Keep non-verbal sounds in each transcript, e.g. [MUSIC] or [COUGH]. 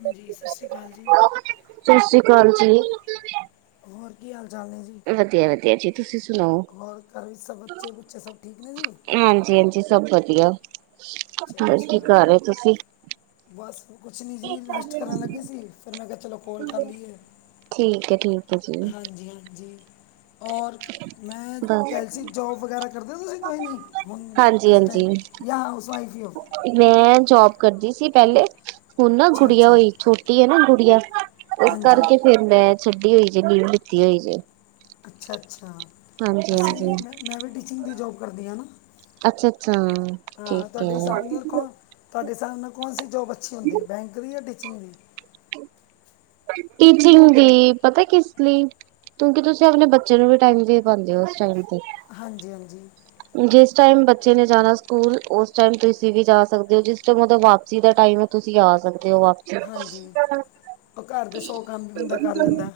ਹਾਂਜੀ, ਸਤਿ ਸ਼੍ਰੀ ਅਕਾਲ ਜੀ। ਸਤਿ ਸ਼੍ਰੀ ਅਕਾਲ ਜੀ। ਹੋਰ ਕੀ ਹਾਲ-ਚਾਲ ਨੇ ਜੀ। ਵਦੀਆ-ਵਦੀਆ ਜੀ, ਤੁਸੀਂ ਸੁਣਾਓ, ਹੋਰ ਘਰ ਵਿੱਚ ਸਭ ਬੱਚੇ ਬੁੱਚੇ ਸਭ ਠੀਕ ਨੇ ਜੀ ਹਾਂਜੀ-ਹਾਂਜੀ। ਸਭ ਵਧੀਆ, ਅੱਛਾ ਹੁਣ ਕੀ ਅੱਛਾ ਕਰ ਰਹੇ ਤੁਸੀਂ। ਬਸ ਕੁਛ ਨਹੀਂ ਜੀ, ਰੈਸਟ ਕਰਨ ਲੱਗੇ ਸੀ, ਫਿਰ ਮੈਂ ਕਿਹਾ ਚਲੋ ਕੋਲ ਕਰ ਲੀਏ। ਠੀਕ ਐ ਠੀਕ। ਹੈ ਜੀ ਹਾਂਜੀ-ਹਾਂਜੀ। ਔਰ ਮੈਂ ਬਸ ਕੈਲਸੀ ਜੋਬ ਵਗੈਰਾ ਕਰਦੇ ਹੋ ਤੁਸੀਂ ਕੋਈ ਨਹੀਂ, ਹੁਣ ਹਾਂਜੀ ਐਸ ਟੈਮ। ਹਾਂਜੀ ਜਾਂ ਹਾਊਸ ਵਾਈਫ ਈ ਹੋਵੇ। ਮੈਂ ਜੋਬ ਕਰਦੀ ਸੀ ਪਹਿਲੇ। ਹੁਣ ਨਾ ਅੱਛਾ ਗੁੜੀਆ ਅੱਛਾ ਹੋਈ, ਛੋਟੀ ਹੈ ਨਾ ਗੁੜੀਆ, ਉਸ ਹਾਂਜੀ ਕਰਕੇ ਫੇਰ ਮੈਂ ਛੱਡੀ ਹੋਈ ਜੇ, ਨੀੜ ਲਿੱਤੀ ਹੋਈ ਜੇ। ਅੱਛਾ-ਅੱਛਾ, ਹਾਂਜੀ ਅਸੀਂ ਹਾਂਜੀ ਵੀ ਮੈਂ ਵੀ ਟੀਚਿੰਗ ਦੀ ਜੋਬ ਕਰਦੀ ਆਂ ਨਾ। ਅੱਛਾ ਅੱਛਾ ਹਾਂ, ਠੀਕ ਤੁਹਾਡੇ ਹਿਸਾਬ ਹੈ। ਨਾਲ ਕੌਣ ਤੁਹਾਡੇ ਸਾਬ ਨਾਲ ਕੌਣ ਸੀ ਜੋਬ ਅੱਛੀ ਹੁੰਦੀ ਐ, ਬੈਂਕ ਦੀ ਜਾਂ ਟੀਚਿੰਗ ਦੀ। ਟੀਚਿੰਗ ਦੀ, ਪਤਾ ਕਿਸ ਲੀ ਕਿਉਂਕਿ ਤੁਸੀਂ ਆਪਣੇ ਬੱਚੇ ਨੂੰ ਵੀ ਟਾਈਮ ਦੇ ਪਾਂਦੇ ਹੋ, ਉਸ ਟਾਈਮ ਤੇ। ਹਾਂਜੀ-ਹਾਂਜੀ। ਜਿਸ ਟਾਈਮ ਬੱਚੇ ਨੇ ਜਾਣਾ ਸਕੂਲ, ਉਸ ਟਾਈਮ ਤੁਸੀਂ ਵੀ ਜਾ ਸਕਦੇ ਹੋ ਜੀ। ਜਦੋ ਵਾਪਸੀ ਦਾ ਟਾਈਮ ਆ, ਤੁਸੀਂ ਆ ਸਕਦੇ ਹੋ ਵਾਪ ਹਾਂਜੀ, ਉਹ ਘਰ ਦੇ ਸੌ ਕੰਮ ਵੀ ਬੰਦਾ ਕਰ ਲੈਂਦਾ।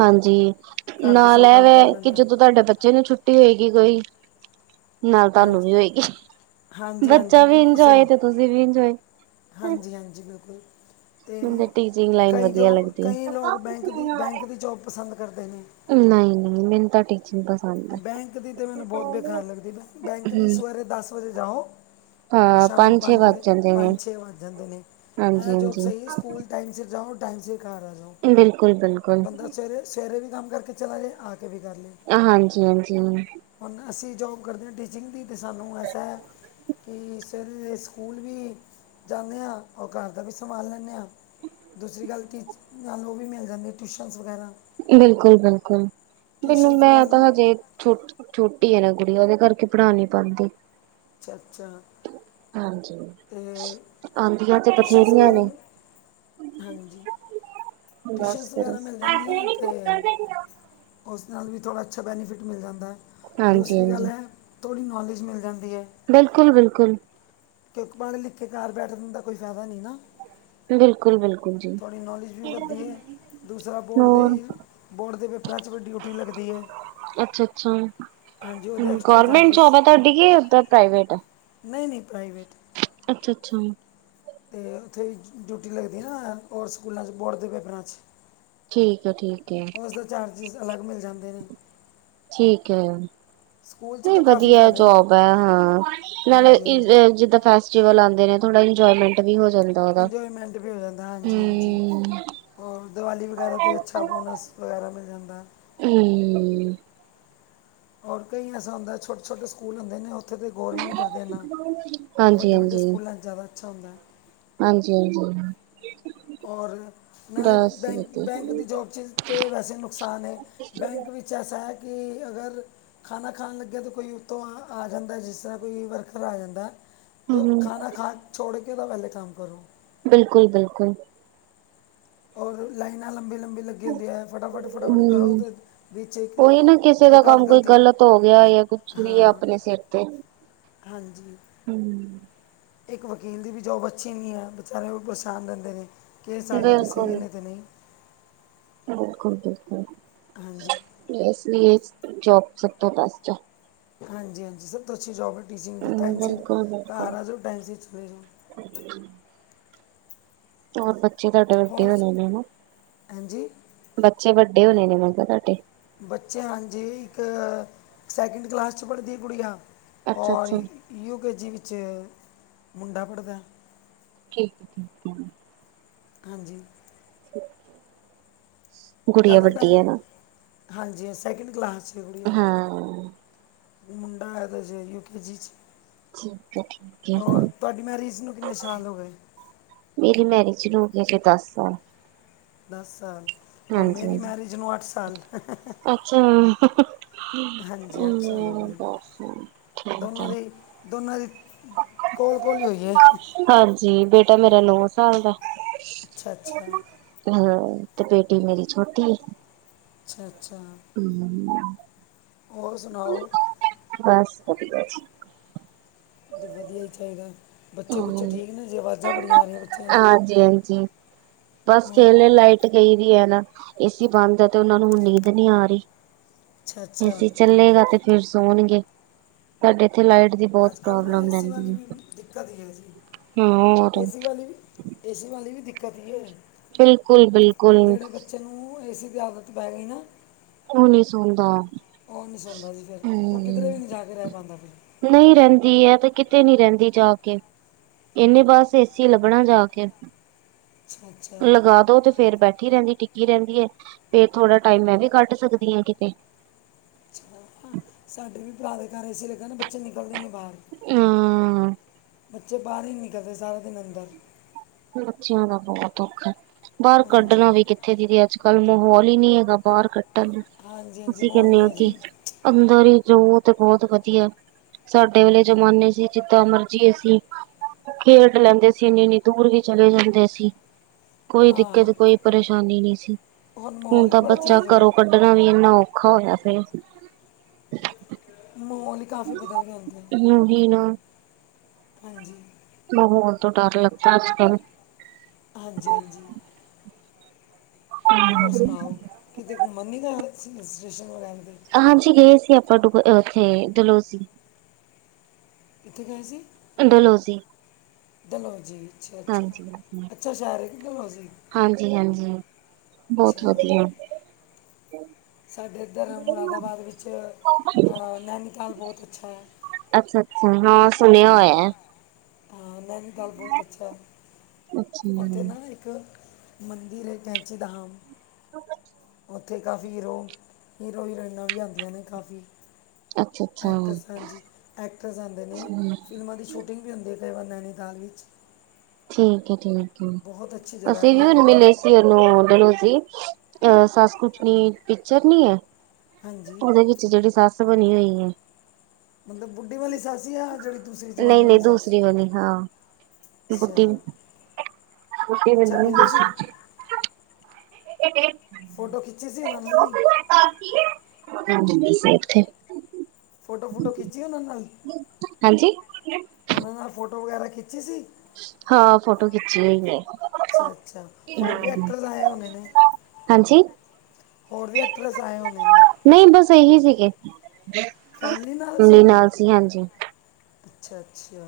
ਹਾਂਜੀ, ਘਰ ਦੇ ਨਾਲ ਇਹ ਕੰਮ ਕਰ ਵੈ ਕਿ ਲੈਂਦਾ ਜਦੋਂ ਤੁਹਾਡੇ ਬੱਚੇ ਨੂੰ ਛੁੱਟੀ ਹੋਏਗੀ ਕੋਈ ਨਾਲ ਤੁਹਾਨੂੰ ਹਾਂਜੀ ਵੀ ਹੋਏਗੀ, ਹਾਂਜੀ ਹਾਂਜੀ ਬੱਚਾ ਵੀ ਇੰਜੋਏ, ਤੇ ਤੁਸੀਂ ਵੀ ਇੰਜੋਏ। ਹਾਂਜੀ-ਹਾਂਜੀ, ਬਿਲਕੁਲ। ਤੇ ਮੈਨੂੰ ਤਾਂ ਟੀਚਿੰਗ ਲਾਈਨ ਕਈ ਵਧੀਆ ਜੋ ਲੱਗਦੀ ਹੈ ਕਈ ਲੋਕ ਬੈਂਕ ਦੀ, ਬੈਂਕ ਦੀ ਜੋਬ ਪਸੰਦ ਕਰਦੇ ਨੇ। ਨਈ-ਨਈ, ਮੈਨੂੰ ਤਾਂ ਟੀਚਿੰਗ ਪਸ ਬੈਂਕ ਦੀ ਤਾਂ ਮੈਨੂੰ ਬਹੁਤ ਬੇਕਾਰ ਲੱਗਦੀ ਏ, ਬੈਂਕ ਦੀ ਸਵੇਰੇ ਦਸ ਵਜੇ ਜਾਓ ਔਰ ਹਾਂ ਸ਼ਾਮੀ ਛੇ ਪੰਜ ਵੱਜ ਵਜੇ ਜਾਂਦੇ ਨੇ ਪੰਜ ਛੇ ਵੱਜ ਜਾਂਦੇ ਨੇ, ਹਾਂਜੀ ਐ ਜੋਬ ਹਾਂਜੀ ਸਹੀ ਸਕੂਲ ਟਾਈਮ ਸੇ ਜਾਓ, ਟਾਈਮ ਸੇ ਘਰ ਆ ਜਾਓ। ਬਿਲਕੁਲ-ਬਿਲਕੁਲ। ਸਵੇਰੇ-ਸਵੇਰੇ ਵੀ ਕੰਮ ਕਰਕੇ ਚਲਾ ਜਾਏ, ਆ ਕੇ ਵੀ ਕਰ ਲਏ। ਹਾਂਜੀ-ਹਾਂਜੀ। ਹੁਣ ਅਸੀਂ ਜੋਬ ਕਰਦੇ ਹਾਂ ਟੀਚਿੰਗ ਦੀ, ਤੇ ਸਾਨੂੰ ਐਸਾ ਕਿ ਸਵੇਰੇ ਸਕੂਲ ਵੀ ਜਾਂਨੇ ਆਂ, ਔਰ ਘਰ ਦਾ ਵੀ ਸੰਭਾਲ ਲੈਂਨੇ ਆਂ। ਦੂਸਰੀ ਗੱਲ ਟੀਚਰਾਂ ਨੂੰ ਵੀ ਮਿਲ ਜਾਂਦੀ ਐ ਟਿਊਸ਼ਨਜ਼ ਵਗੈਰਾ। ਬਿਲਕੁਲ-ਬਿਲਕੁਲ, ਮੈਨੂੰ ਟਿਊਸ਼ਨਸ ਮੈਂ ਨਾਲ ਤਾਂ ਹਜੇ ਛੁਟ ਛੋਟੀ ਹੈ ਨਾ ਕੁੜੀ, ਉਹਦੇ ਕਰਕੇ ਪੜ੍ਹਾ ਨੀ ਪਾਂਦੀ। ਚਰਚਾ ਹਾਂਜੀ, ਆਂਦੀਆਂ ਤੇ ਟਿਊਸ਼ਨਸ ਬਥੇਰੀਆਂ ਵਗੈਰਾ ਨੇ। ਮਿ- ਹਾਂਜੀ, ਬਸ ਟਿਊਸ਼ਨਸ ਫਿਰ ਵਗੈਰਾ ਮਿਲ ਜਾਂਦੀਆਂ ਤੇ ਉਸ ਨਾਲ ਵੀ ਥੋੜ੍ਹਾ ਅੱਛਾ ਬੈਨੀਫਿਟ ਮਿਲ ਜਾਂਦਾ, ਦੂਸਰੀ ਗੱਲ ਹਾਂਜੀ-ਹਾਂਜੀ। ਐ ਥੋੜ੍ਹੀ ਨੌਲੇਜ ਮਿਲ ਜਾਂਦੀ ਐ। ਬਿਲਕੁਲ-ਬਿਲਕੁਲ। ਕਿਉਂਕਿ ਪੜ ਲਿਖ ਕੇ ਘਰ ਬੈਠਣ ਦਾ ਕੋਈ ਫੈਦਾ ਨੀ ਨਾ। ਬਿਲਕੁਲ-ਬਿਲਕੁਲ ਜੀ। ਥੋੜੀ ਨੌਲੇਜ ਵੀ ਵੱਧਦੀ ਹੈ ਦੂਸਰਾ ਬੋਰਡ ਹੋਰ ਦੇ, ਬੋਰਡ ਦੇ ਪੇਪਰਾਂ ਚ ਵੀ ਡਿਊਟੀ ਲੱਗਦੀ ਐ। ਅੱਛਾ-ਅੱਛਾ, ਐਕਸਟਰਾ ਗੋਰਮੈਂਟ ਜੋਬ ਐ ਤੁਹਾਡੀ ਕਿ ਓਦਾਂ ਪ੍ਰਾਈਵੇਟ ਐ। ਨਈ-ਨਈ ਪ੍ਰਾਈਵੇਟ। ਅੱਛਾ-ਅੱਛਾ। ਤੇ ਉੱਥੇ ਡਿਊਟੀ ਲਗਦੀ ਐ ਨਾ ਹੋਰ ਸਕੂਲਾਂ ਚ, ਬੋਰਡ ਦੇ ਪੇਪਰਾਂ ਚ। ਠੀਕ ਐ-ਠੀਕ ਐ। ਉਸ ਦੇ ਚਾਰਜਿਸ ਅਲੱਗ ਮਿਲ ਜਾਂਦੇ ਨੇ। ਠੀਕ ਹੈ। ਸਕੂਲ 'ਚ ਨਹੀਂ ਤਾਂ ਕਾਫੀ ਵਧੀਆ ਫਾਇਦੇ ਨੇ ਜੋਬ ਹੈ ਹਾਂ ਨਾਲੇ ਹਾਂਜੀ ਹਾਂਜੀ ਜਿੱਦਾਂ ਫੈਸਲਾ ਜ ਲਾਂਦੇ ਨੇ ਥੋੜਾ ਇਨਜੋਮੈਂਟ ਵੀ ਜਾਂਦਾ ਉਹਦਾ। ਇੰਜੋਏਮੈਂਟ ਵੀ ਹੋ ਜਾਂਦਾ ਹਾਂਜੀ-ਹਾਂਜੀ। ਹੂੰ ਹੋਰ ਦੀਵਾਲੀ ਵਗੈਰਾ 'ਤੇ ਅੱਛਾ ਬੋਨਸ ਵਗੈਰਾ ਮਿਲ ਜਾਂਦਾ। ਹੂੰ। ਹੋਰ ਕੋਈ ਐਸਾ ਹੁੰਦਾ ਛੋਟੇ-ਛੋਟੇ ਸਕੂਲ ਹੁੰਦੇ ਨੇ। ਉੱਥੇ ਤਾਂ ਗੌਰ ਹੀ ਨਹੀਂ ਕਰਦੇ ਇਨਾ ਵੱਡੇ-ਵੱਡੇ ਹਾਂਜੀ-ਹਾਂਜੀ, ਸਕੂਲਾਂ 'ਚ ਜ਼ਿਆਦਾ ਅੱਛਾ ਹੁੰਦਾ। ਹਾਂਜੀ-ਹਾਂਜੀ। ਔਰ ਨਾਲੇ ਬਸ ਬੈਂਕ ਵਧੀਆ। ਬੈਂਕ ਦੀ ਜੋਬ 'ਚ ਤਾਂ ਵੈਸੇ ਨੁਕਸਾਨ ਹੈ, ਬੈਂਕ ਵਿੱਚ ਬੱਚ ਐਸਾ ਹੈ ਕਿ ਅਗਰ ਖਾਣਾ-ਖਾਣ ਲੱਗਿਆ, ਤਾਂ ਕੋਈ ਉੱਤੋਂ ਆ ਆ ਜਾਂਦਾ ਜਿਸ ਤਰ੍ਹਾਂ ਕੋਈ ਵਰਕਰ ਆ ਜਾਂਦਾ। ਅਤੇ ਹੂੰ, ਖਾਣਾ ਖਾ ਛੋੜ ਕੇ ਤਾਂ ਪਹਿਲੇ ਕੰਮ ਕਰੋ। ਬਿਲਕੁਲ-ਬਿਲਕੁਲ। ਔਰ ਲਾਈਨਾਂ ਲੰਬੇ-ਲੰਬੇ ਲੱ ਹਦੀ ਹੈ ਫਟਾਫਟ-ਫਟਾਫਟ ਕਰੋ ਹੂੰ। ਅਤੇ ਵਿੱਚ ਏ ਉਹੀ ਨਾ ਆਧ ਗ਼ਲਤੀ। ਛਰੀਏ ਆਪਣੇ ਸਿਰ ਤੇ। ਹਾਂਜੀ। ਹੂੰ। ਇੱਕ ਵਕੀਲ ਦੀ ਵੀ ਜੋਬ ਅੱਛੀ ਨਹੀਂ ਹੈ, ਵਿਚਾਰੇ ਪਰੇਛਾਨ ਰਹਿੰਦੇ ਨੇ ਕੈਸ ਆਗਿਆ ਤਾਂ ਸਹੀ ਬਿਲਕੁਲ, ਐ ਤੇ ਨਹੀਂ। ਬਿਲਕੁਲ-ਬਿਲਕੁਲ। ਹਾਂਜੀ, ਯੈਸ ਨੀ ਇਹ ਜੋਬ ਸਭ ਤੋਂ ਪਾਸ ਚ ਹਾਂਜੀ-ਹਾਂਜੀ, ਸਰ ਤੁਸੀ ਅਛੀ ਜੋਬ ਹੈ, ਟੀਚਿੰਗ ਦੀ ਹੂੰ, ਟਾਈਮ ਸੀ ਆ ਜਾਉ ਟਾਈਮ ਸੀ ਚਲੇ ਜਾਓ। ਹੂੰ, ਹੋਰ ਬੱਚੇ ਤੁਹਾਡੇ ਵੱਡੇ ਹੋਰ ਹੋਣੇ ਨੇ ਹਨਾ, ਹਾਂਜੀ ਬੱਚੇ ਵੱਡੇ ਹੋਣੇ ਨੇ ਮੈਂ ਕਿਹਾ ਤੁਹਾਡੇ ਬੱਚੇ ਹਾਂਜੀ, ਇੱਕ ਸੈਕਿੰਡ ਕਲਾਸ 'ਚ ਪੜ੍ਹਦੀ ਕੁੜੀ ਆ ਔਰ ਅੱਛਾ-ਅੱਛਾ, ਯੁ ਕੇਜੀ ਵਿੱਚ ਮੁੰਡਾ ਪੜ੍ਹਦਾ। ਠੀਕ ਹੈ ਠੀਕ, ਹਾਂਜੀ, [UNINTELLIGIBLE] ਗੁੜੀਆ ਜ਼ਿਆਦਾ ਵੱਡੀ ਹੈ ਟਾਈਮ ਨਾ? ਹਾਂਜੀ ਸੈਕਿੰਡ ਕਲਾਸ 'ਚ ਐ ਗੁੜੀਆ ਹਾਂ, ਮੁੰਡਾ ਹੈ ਤੇ ਜੇ ਯੂ ਕੇ ਜੀ ਚ, ਠੀਕ ਹੈ, ਠੀਕ ਹੈ। ਹੋਰ ਤੁਹਾਡੀ ਮੈਰੀਜ਼ ਨੂੰ ਕਿੰਨੇ ਸਾਲ ਹੋ ਗਏ? ਮੇਰੀ ਮੈਰਿਜ ਨੂੰ ਹੋਗੇ, ਦਸ ਸਾਲ ਦਸ ਸਾਲ ਔਰ ਹਾਂਜੀ ਮੇਰੀ ਹਾਂਜੀ। ਮੈਰਿਜ ਨੂੰ ਅੱਠ ਸਾਲ ਅੱਛਾ ਹਾਂਜੀ ਸਾਲ ਹੋ ਗਏ ਬਸ ਠੀਕ ਦੋਨਾਂ ਹੈ। ਦੀ ਦੋਨਾਂ ਦੀ ਕੋਲ-ਕੋਲ ਹੋਏ। ਹਾਂਜੀ, ਬੇਟਾ ਮੇਰਾ ਨੌ ਸਾਲ ਦਾ ਅੱਛਾ ਅੱਛਾ ਹਾ ਤੇ ਬੇਟੀ ਮੇਰੀ ਛੋਟੀ ਐ ਅੱਛਾ-ਅੱਛਾ, ਹੂੰ, ਹੋਰ ਸੁਣਾਓ? ਬਸ ਵਧੀਆ ਜੀ, ਵਧੀਆ ਹੀ ਚਾਹੀਦਾ। ਬੱਚੇ ਬੁੱਚੇ ਹੂੰ। ਠੀਕ ਨੇੇ ਆਵਾਜ਼ਾਂ ਬੜੀਆਂ ਆ ਰਹੀਆਂ ਬੱਚਿਆਂ ਦੀ, ਹਾਂਜੀ ਹਾਂਜੀ ਬਸ ਹੋਰ ਖਲੇ ਲਾਈਟ ਗਈ ਦੀ ਹੈ ਨਾ ਏਸੀ ਬੰਦ ਹੈ ਤੇ ਉਹਨਾਂ ਨੂੰ ਨੀਂਦ ਨੀ ਆ ਰਹੀ। ਅੱਛਾ ਅੱਛਾ ਅਸੀ ਚੱਲੇਗਾ, ਤੇ ਫੇਰ ਸੋਣਗੇ ਤੁਹਾਡੇ ਇੱਥੇ ਲਾਈਟ ਦੀ। ਬਹੁਤ ਅੱਜ-ਕੱਲ੍ਹ ਨਾ ਪ੍ਰੋਬਲਮ ਏਸੀ ਵਾਲੀ ਰਹਿੰਦੀ ਵੀ ਹੈ। ਦਿੱਕਤ ਹੀ ਹੈ, ਜੀ ਹੋਰ। ਏਸੀ ਵਾਲੀ ਵੀ, ਏਸੀ ਵਾਲੀ ਵੀ ਦਿੱਕਤ ਕੀ ਹੋ ਜਾਣੀ। ਬਿਲਕੁਲ ਬਿਲਕੁਲ ਚਨੂ ਏਸੀ ਦੀ ਆਦਤ ਪੈ ਗਈ ਨਾ ਉਹ ਨਹੀਂ ਸੌਂਦਾ ਉਹ ਨਹੀਂ ਸੌਂਦਾ ਜਿਜਰ ਫਿਰ ਉਹ ਕਿਧਰੇ ਹੂੰ ਵੀ ਨਹੀਂ ਜਾ ਕੇ ਰਹਿ ਪਾਉਂਦਾ ਫਿਰ ਨਹੀਂ ਰਹਿੰਦੀ ਹੈ ਤੇ ਕਿਤੇ ਨਹੀਂ ਰਹਿੰਦੀ ਜਾ ਕੇ ਇੰਨੇ ਬਸ ਏਸੀ ਲੱਭਣਾ ਜਾ ਕੇ ਅੱਛਾ ਅੱਛਾ ਲਗਾ ਦੋ ਤੇ ਫਿਰ ਬੈਠੀ ਰਹਿੰਦੀ ਟਿੱਕੀ ਰਹਿੰਦੀ ਹੈ, ਫਿਰ ਥੋੜਾ ਟਾਈਮ ਮੈਂ ਵੀ ਕੱਢ ਸਕਦੀ ਹਾਂ ਕਿਤੇ। ਸਾਡੇ ਵੀ ਭਰਾ ਦੇ ਘਰ ਏਸੀ ਲੱਗਾ ਬੱਚੇ ਨਿਕਲਦੇ। ਬਾਹਰ ਬੱਚੇ ਬਾਹਰ ਹੀ ਨਹੀਂ ਨਿਕਲਦੇ ਸਾਰਾ ਦਿਨ। ਅੰਦਰ ਬੱਚਿਆਂ ਦਾ ਬਹੁਤ ਔਖਾ ਹੈ ਬਾਹਰ ਹਾਂਜੀ ਕੱਢਣਾ ਵੀ ਇੱਥੇ ਦੀਦੀ ਅੱਜ ਕੱਲ ਮਾਹੌਲ ਹੀ ਨਹੀਂ ਹੈਗਾ ਬਾਹਰ ਕੱਟਣ ਨੂੰ ਹਾਂਜੀ ਹਾਂਜੀ ਤੁਸੀਂ ਮਾਹੌਲ ਕਹਿੰਦੇ ਨਹੀਂ ਆ ਹੈ ਕਿ ਜੀ ਅੰਦਰ ਹੀ ਜੋ ਤੇ ਬਹੁਤ ਵਧੀਆ ਸਾਡੇ ਵੇਲੇ ਜ਼ਮਾਨੇ ਸੀ ਜਿੱਦਾਂ ਮਰਜੀ ਅਸੀਂ ਖੇਡ ਲੈਂਦੇ ਸੀ ਇਨੀ ਇਨੀ ਦੂਰ ਹੀ ਚਲੇ ਜਾਂਦੇ ਸੀ ਕੋਈ ਹਾਂ ਦਿੱਕਤ ਕੋਈ ਪਰੇਸ਼ਾਨੀ ਨਹੀਂ ਸੀ। ਹੁਣ ਮਾਹੌਲ ਹੀ ਤਾਂ ਬੜਾ ਬੱਚਾ ਚੇਂਜ ਹੋ ਘਰੋਂ ਗਿਆ ਕੱਢਣਾ ਵੀ ਇੰਨਾ ਔਖਾ ਹੋਇਆ ਪਿਆ ਮਾਹੌਲ ਹੀ ਕਾਫੀ ਬਦਲ ਜਾਂਦਾ ਹੈ। ਯੂਈ ਨਾ ਹਾਂਜੀ ਮਾਹੌਲ ਤੋਂ ਡਰ ਲੱਗਦਾ ਅੱਜ ਕੱਲ ਹਾਂਜੀ ਹਾਂਜੀ ਹੋਰ ਸੁਣਾਓ ਕਿਤੇ ਘੁੰਮਣ ਨਹੀਂ ਜਾਣਾ ਤੁਸੀਂ ਹੀਲ ਸਟੇਸ਼ਨ ਵਗੈਰਾ 'ਤੇ ਹਾਂਜੀ ਗਏ ਸੀ ਆਪਾਂ ਉੱਥੇ ਦਲੋਜੀ। ਕਿੱਥੇ ਗਏ ਸੀ। ਡਲੋਜੀ। ਡਲੋਜੀ ਅੱਛਾ ਅੱਛਾ ਹਾਂਜੀ ਅੱਛਾ ਅੱਛਾ ਰਿਗ ਡਲੋਜੀ। ਹਾਂਜੀ ਹਾਂਜੀ ਬਹੁਤ ਵਧੀਆ। ਸਾਡੇ ਇੱਧਰ ਮੁਰਾਦਾਬਾਦ ਵਿੱਚ ਨੈਨੀਤਾਲ ਬਹੁਤ ਅੱਛਾ ਹੈ। ਅੱਛਾ ਅੱਛਾ ਹਾਂ ਸੁਣਿਆ ਹਾਂ ਹੋਇਆ। ਹਾਂ ਨੈਨੀਤਾਲ ਬਹੁਤ ਅੱਛਾ ਹੈ। ਅੱਛਾ ਉੱਥੇ ਨਾ ਇੱਕ ਮੰਦਿਰ ਹੈ, ਕੈਂਚੀ ਧਾਮ। [UNINTELLIGIBLE] ਉੱਥੇ ਕਾਫੀ ਹੀਰੋ ਹੀਰੋ ਹੀਰੋਇਨਾਂ ਵੀ ਆਉਂਦੀਆਂ ਨੇ ਕਾਫੀ। ਅੱਛਾ ਅੱਛਾ। ਐਕਟਰਸ ਹਾਂਜੀ ਐਕਟਰਸ ਆਉਦੇ ਨੇ ਫਿਲਮਾਂ ਦੀ ਛੋ ਛੁਟਿੰਗ ਵੀ ਹੁੰਦੀ ਕਈ ਬੰਦਿਆਂ ਦੀ ਨੈਨੀਤਾਲ ਵਿੱਚ। ਠੀਕ ਹੈ ਠੀਕ ਬਹੁਤ ਅੱਛੀ ਹੈ ਜਗ੍ਹਾ ਹੈ ਅਸੀਂ ਵੀ ਹਣ ਨੈਨੀਤਾਲ ਮਿਲੇ ਸੀ। ਡਲੋਜੀ ਅਹ ਸੱਸ ਕੁਟਨੀ ਇੱਜਤ ਨਹੀਂ ਹੈ। ਹਾਂਜੀ ਉਨੇ ਨੀ ਜਿਹੜੀ ਸੱਸ ਬਣੀ ਹੋਈ ਹੈ। ਮਤਲਬ ਬੁੱਢੀ ਵਾਲੀ ਸੱਸ ਜਾ ਜਿਹੜੀ। ਦੂਸਰੀ ਜਵਾਨ ਨਹੀਂ ਵਾਲੀ ਨਹੀਂ ਸੱਸ ਦੂਸਰੀ ਵਾਲੀ ਹਾਂ ਬੱਢੀ। ਅੱਛਾ ਬੁੱਢੀ ਅੱਛਾ ਮੈਨੂੰ ਤੂੰ ਮਿਲੇ ਸੀ ਸੂਝੇ। ਫੋਟੋ [UNINTELLIGIBLE] ਖਿੱਚੀ ਸੀ ਉਹਨਾਂ ਨਾਲ ਨਹੀਂ ਹਾਂਜੀ ਤੁਸੀਂ ਇੱਥੇ ਫੋਟੋ ਫੋਟੋ ਖਿੱਚੀ ਉਹਨਾਂ ਨਾਲ ਹਾਂਜੀ। ਉਹਨਾਂ ਨਾਲ ਫੋਟੋ ਵਗੈਰਾ ਖਿੱਚੀ ਸੀ। ਹਾਂ ਫੋਟੋ ਖਿੱਚੀ ਹੋਈ ਨੇ। ਅੱਛਾ ਅੱਛਾ ਹੋਰ ਵੀ ਐਕਟਰਸ ਆਏ ਹੋਣੇ ਨੇ ਹਾਂਜੀ। ਹੋਰ ਵੀ ਐਕਟਰੈਸ ਆਏ ਹੁਣੇ ਨੇ। ਨਹੀਂ ਬਸ ਇਹੀ ਸੀਗੇ ਫੈਮਿਲੀ ਸੀ ਇਕੱਲੀ ਆਪਣੇ ਨਾਲ ਸੀ ਹਾਂਜੀ। ਅੱਛਾ ਅੱਛਾ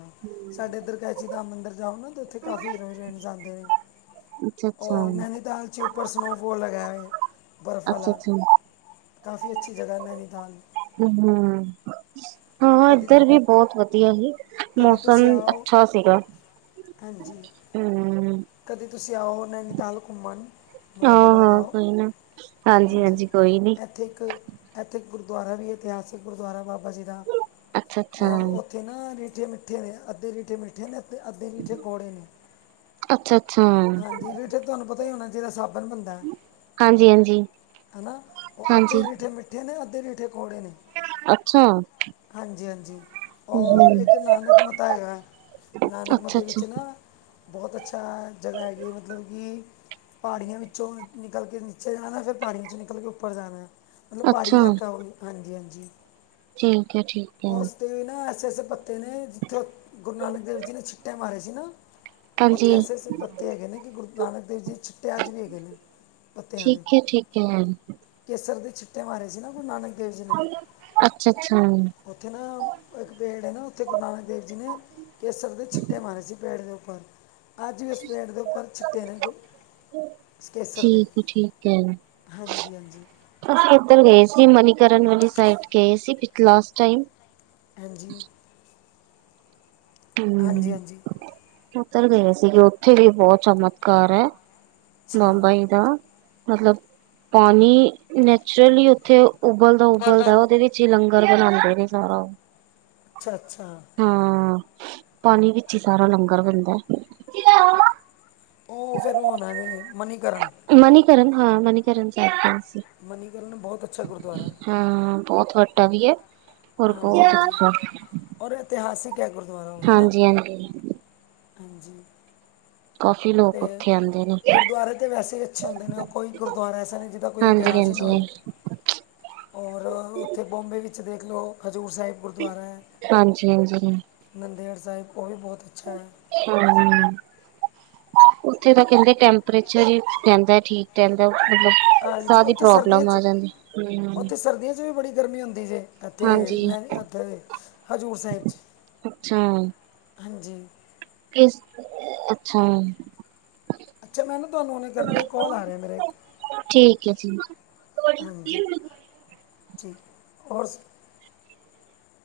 ਸਾਡੇ ਇੱਧਰ ਕੈਚੀ ਨਾਮ ਮੰਦਰ ਜਾਓ ਨਾ। ਉੱਥੇ ਕਾਫੀ ਹੀਰੋ ਹੀਰਇਨਜ਼ ਆਦੇ ਨੇ ਅੱਛਾ ਅੱਛਾ ਔਰ ਨੈਨੀਤਾਲ। ਬੱਚੀ, ਉੱਪਰ ਸਨੋਫਾਲ ਲਗਾ ਹੈ ਬਰਫ਼ ਅੱਛਾ ਵਾਲਾ। ਅੱਛਾ ਕਾਫੀ, ਅੱਛੀ ਜਗ੍ਹਾ, ਨੈਨੀਤਾਲ। ਹਮ, ਹਾਂ ਕਦੀ ਇੱਧਰ ਵੀ ਬਹੁਤ ਵਧੀਆ ਸੀ। ਕਦੀ ਮੌਸਮ, ਤੁਸੀਂ ਆਓ ਅੱਛਾ ਸੀਗਾ। ਹਾਂਜੀ, ਹਮ ਕਦੇ ਤੁਸੀਂ ਆਓ, ਨੈਨੀਤਾਲ ਘੁੰਮਣ। ਹਾਂ ਮੁਰਾਦਾਬਾਦ ਹਾਂ ਆਓ, ਕੋਈ ਨਾ ਹਾਂਜੀ, ਇੱਥੇ ਇੱਕ। ਇੱਥੇ ਇੱਕ ਗੁਰਦੁਆਰਾ ਵੀ ਇਤਿਹਾਸਿਕ ਗੁਰਦੁਆਰਾ ਬਾਬਾ ਜੀ ਦਾ, ਅੱਛਾ ਅੱਛਾ ਉੱਥੇ ਨਾ ਠੇ, ਮਿੱਠੇ ਨੇ ਅੱਧੇ ਰੀਠੇ ਮਿੱਠੇ ਨੇ। ਤੇ ਅੱਧੇ ਰੀਠੇ ਕੌੜੇ ਨੇ, ਅੱਛਾ ਅੱਛਾ ਹਾਂਜੀ, ਰੀਠੇ ਤੁਹਾਨੂੰ ਪਤਾ ਹੀ ਹੋਣਾ ਚਾਹੀਦਾ ਸਾਬ ਹਾਂਜੀ ਹਾਂਜੀ [UNINTELLIGIBLE] ਉਹ ਹਾਂਜੀ ਅੱਧੇ, ਰੀਠੇ- ਮਿੱਠੇ ਠੇ ਨੇ, ਅੱਧੇ ਰੀਠੇ ਕੌੜੇ ਨੇ, ਅੱਛਾ ਹਾਂਜੀ -ਹਾਂਜੀ, ਅੱਛਾ ਔਰ ਇੱਕ। ਇੱਕ ਨਾਨਕ ਮਤਾ ਹੈਗਾ, ਨਾਨਕ ਅੱਛਾ ਮਤੇ ਵਿੱਚ ਨਾ। ਬਹੁਤ ਅੱਛਾ, ਜਗ੍ਹਾ ਹੈਗੀ ਮਤਲਬ ਕਿ ਪਹਾੜੀਆਂ ਵਿੱਚੋਂ ਨਿਕਲ ਕੇ ਨੀਚੇ ਜਾਣਾ, ਫਿਰ ਪਹਾੜੀਆਂ ਵਿੱਚੋਂ ਨਿਕਲ ਕੇ ਉੱਪਰ ਜਾਣਾ। ਮਤਲਬ, ਪਹਾੜੀ ਅੱਛਾ ਇਲਾਕਾ, ਉਹ ਵੀ, ਹਾਂਜੀ -ਹਾਂਜੀ। ਠੀਕ ਹੈ-ਠੀਕ ਹੈ। ਉਸ ਤੇ ਨਾ ਐਸੇ- ਐਸੇ, ਪੱਤੇ ਨੇ ਜਿੱਥੇ ਗੁਰੂ ਨਾਨਕ ਦੇਵ ਜੀ ਨੇ ਛਿੱਟੇ ਮਾਰੇ ਸੀ ਨਾ ਉੱਥੇ, ਹਾਂਜੀ ਐਸੇ -ਐਸੇ ਪੱਤੇ ਹੈਗੇ ਨੇ, ਕਿ ਗੁਰੂ ਨਾਨਕ ਦੇਵ ਜੀ। ਛਿੱਟੇ ਅੱਜ ਵੀ, ਹੈਗੇ ਨੇ ਪੱਤਿਆਂ ਦੇ, ਠੀਕ ਹੈ ਠੀਕ ਹੈ ਕੇਸਰ ਦੇ ਛਿੱਟੇ ਮਾਰੇ ਸੀ ਨਾ, ਗੁਰੂ ਨਾਨਕ। ਦੇਵ ਜੀ ਨੇ ਅੱਛਾ -ਅੱਛਾ। ਉੱਥੇ ਨਾ, ਇੱਕ ਪੇੜ ਹੈ ਨਾ, ਉੱਥੇ ਗੁਰੂ ਨਾਨਕ ਦੇਵ ਜੀ ਨੇ ਕੇਸਰ ਦੇ, ਛਿੱਟੇ ਮਾਰੇ ਸੀ, ਪੇੜ ਦੇ ਉੱਪਰ। ਅੱਜ ਵੀ, ਉਸ ਪੇੜ ਦੇ ਉੱਪਰ ਛਿੱਟੇ ਨੇ, ਕੇਸਰ ਦੇ। ਠੀਕ ਹੈ ਠੀਕ ਹੈ‌। ਹਾਂਜੀ- ਹਾਂਜੀ। ਅਸੀਂ ਇੱਧਰ ਗਏ ਸੀ, ਮਨੀਕਰਨ ਵਾਲੀ, ਸਾਈਡ ਗਏ ਸੀ, ਲਾਸਟ ਟਾਈਮ। ਹਾਂਜੀ। ਹਾਂਜੀ ਹਮ, ਹਾਂਜੀ ਉੱਧਰ ਗਏ ਸੀਗੇ, ਉੱਥੇ ਵੀ ਬਹੁਤ ਚਮਤਕਾਰ ਹੈ। ਅੱਛਾ ਬਾਬਾ ਜੀ ਦਾ, ਮਤਲਬ ਪਾਣੀ ਨੈਚੁਰਲੀ ਉੱਥੇ ਉਬਲਦਾ- ਬੋਲ ਉਬਲਦਾ, ਦੋ ਉਹਦੇ ਵਿੱਚ ਹੀ ਲੰਗਰ ਬਣਾਉਂਦੇ ਨੇ, ਸਾਰਾ ਉਹ। ਅੱਛਾ- ਅੱਛਾ। ਹਾਂ, ਪਾਣੀ ਵਿੱਚ ਹੀ ਸਾਰਾ ਲੰਗਰ ਬਣਦਾ। ਉਹ, ਫਿਰ ਹੋਣਾ ਨੇ ਮਨੀਕਰਨ। ਮਨੀਕਰਨ, ਹਾਂ ਮਨੀਕਰਨ ਸਾਹਿਬ ਕਿਹਾ ਸੀ। ਮਨੀਕਰਨ, ਬਹੁਤ ਅੱਛਾ ਗੁਰਦੁਆਰਾ ਹੈ। ਹਾਂ, ਬਹੁਤ ਵੱਡਾ ਵੀ ਹੈ। ਹੋਰ ਹਾਂਜੀ- ਬਹੁਤ ਹਾਂਜੀ, ਅੱਛਾ ਔਰ ਇਤਿਹਾਸਿਕ ਹੈ, ਗੁਰਦੁਆਰਾ ਉਹ ਵੀ ਨਾ। ਹਾਂਜੀ ਹਾਂਜੀ ਹਾਂਜੀ। ਕਾਫੀ ਲੋਕ ਅਤੇ ਉੱਥੇ ਆਉਂਦੇ ਨੇ ਗੁਰਦੁਆਰੇ ਤਾਂ, ਵੈਸੇ ਅੱਛੇ ਹੁੰਦੇ ਨੇ, ਕੋਈ ਗੁਰਦੁਆਰਾ ਐਸਾ ਨਹੀਂ, ਜਿਹਦਾ ਕੋਈ, ਹਾਂਜੀ ਇਤਿਹਾਸ ਹੀ ਨਾ ਹਾਂਜੀ ਹੋਏ। ਔਰ, ਉੱਥੇ ਬੋਂਬੇ ਵਿੱਚ ਦੇਖ ਲਓ, ਹਜ਼ੂਰ ਸਾਹਿਬ ਗੁਰਦੁਆਰਾ ਹੈ। ਹਾਂਜੀ ਹਾਂਜੀ ਨੰਦੇੜ ਸਾਹਿਬ, ਉਹ ਵੀ ਬਹੁਤ ਅੱਛਾ ਹੈ। ਹਮ, ਉੱਥੇ ਤਾਂ ਕਹਿੰਦੇ, ਟੈਂਪਰੇਚਰ ਹੀ ਰਹਿੰਦਾ ਠੀਕ। ਕਹਿੰਦੇ, ਮਤਲਬ ਹਾਂਜੀ ਸਾਹ ਦੀ ਉੱਥੇ ਸਰਦੀਆਂ ਪ੍ਰੋਬਲਮ 'ਚ ਆ ਜਾਂਦੀ। ਸਰਦੀਆਂ ਉੱਥੇ, ਵੀ ਬੜੀ ਗਰਮੀ ਹੁੰਦੀ ਜੇ। ਏਥੇ, ਹਾਂਜੀ ਨੈਨੀ, ਅਹ, ਉੱਥੇ ਹਜ਼ੂਰ ਸਾਹਿਬ ਚ, ਅੱਛਾ ਹਾਂਜੀ। ਕਿਸ, ਅੱਛਾ। ਅੱਛਾ ਮੈਂ ਨਾ, ਤੁਹਾਨੂੰ ਹੁਣੇ ਕਰਨੀ ਹਾਂ, ਕੋਲ ਆ ਰਿਹਾ ਮੇਰਾ ਇੱਕ। ਹਾਂਜੀ [UNINTELLIGIBLE] [UNINTELLIGIBLE]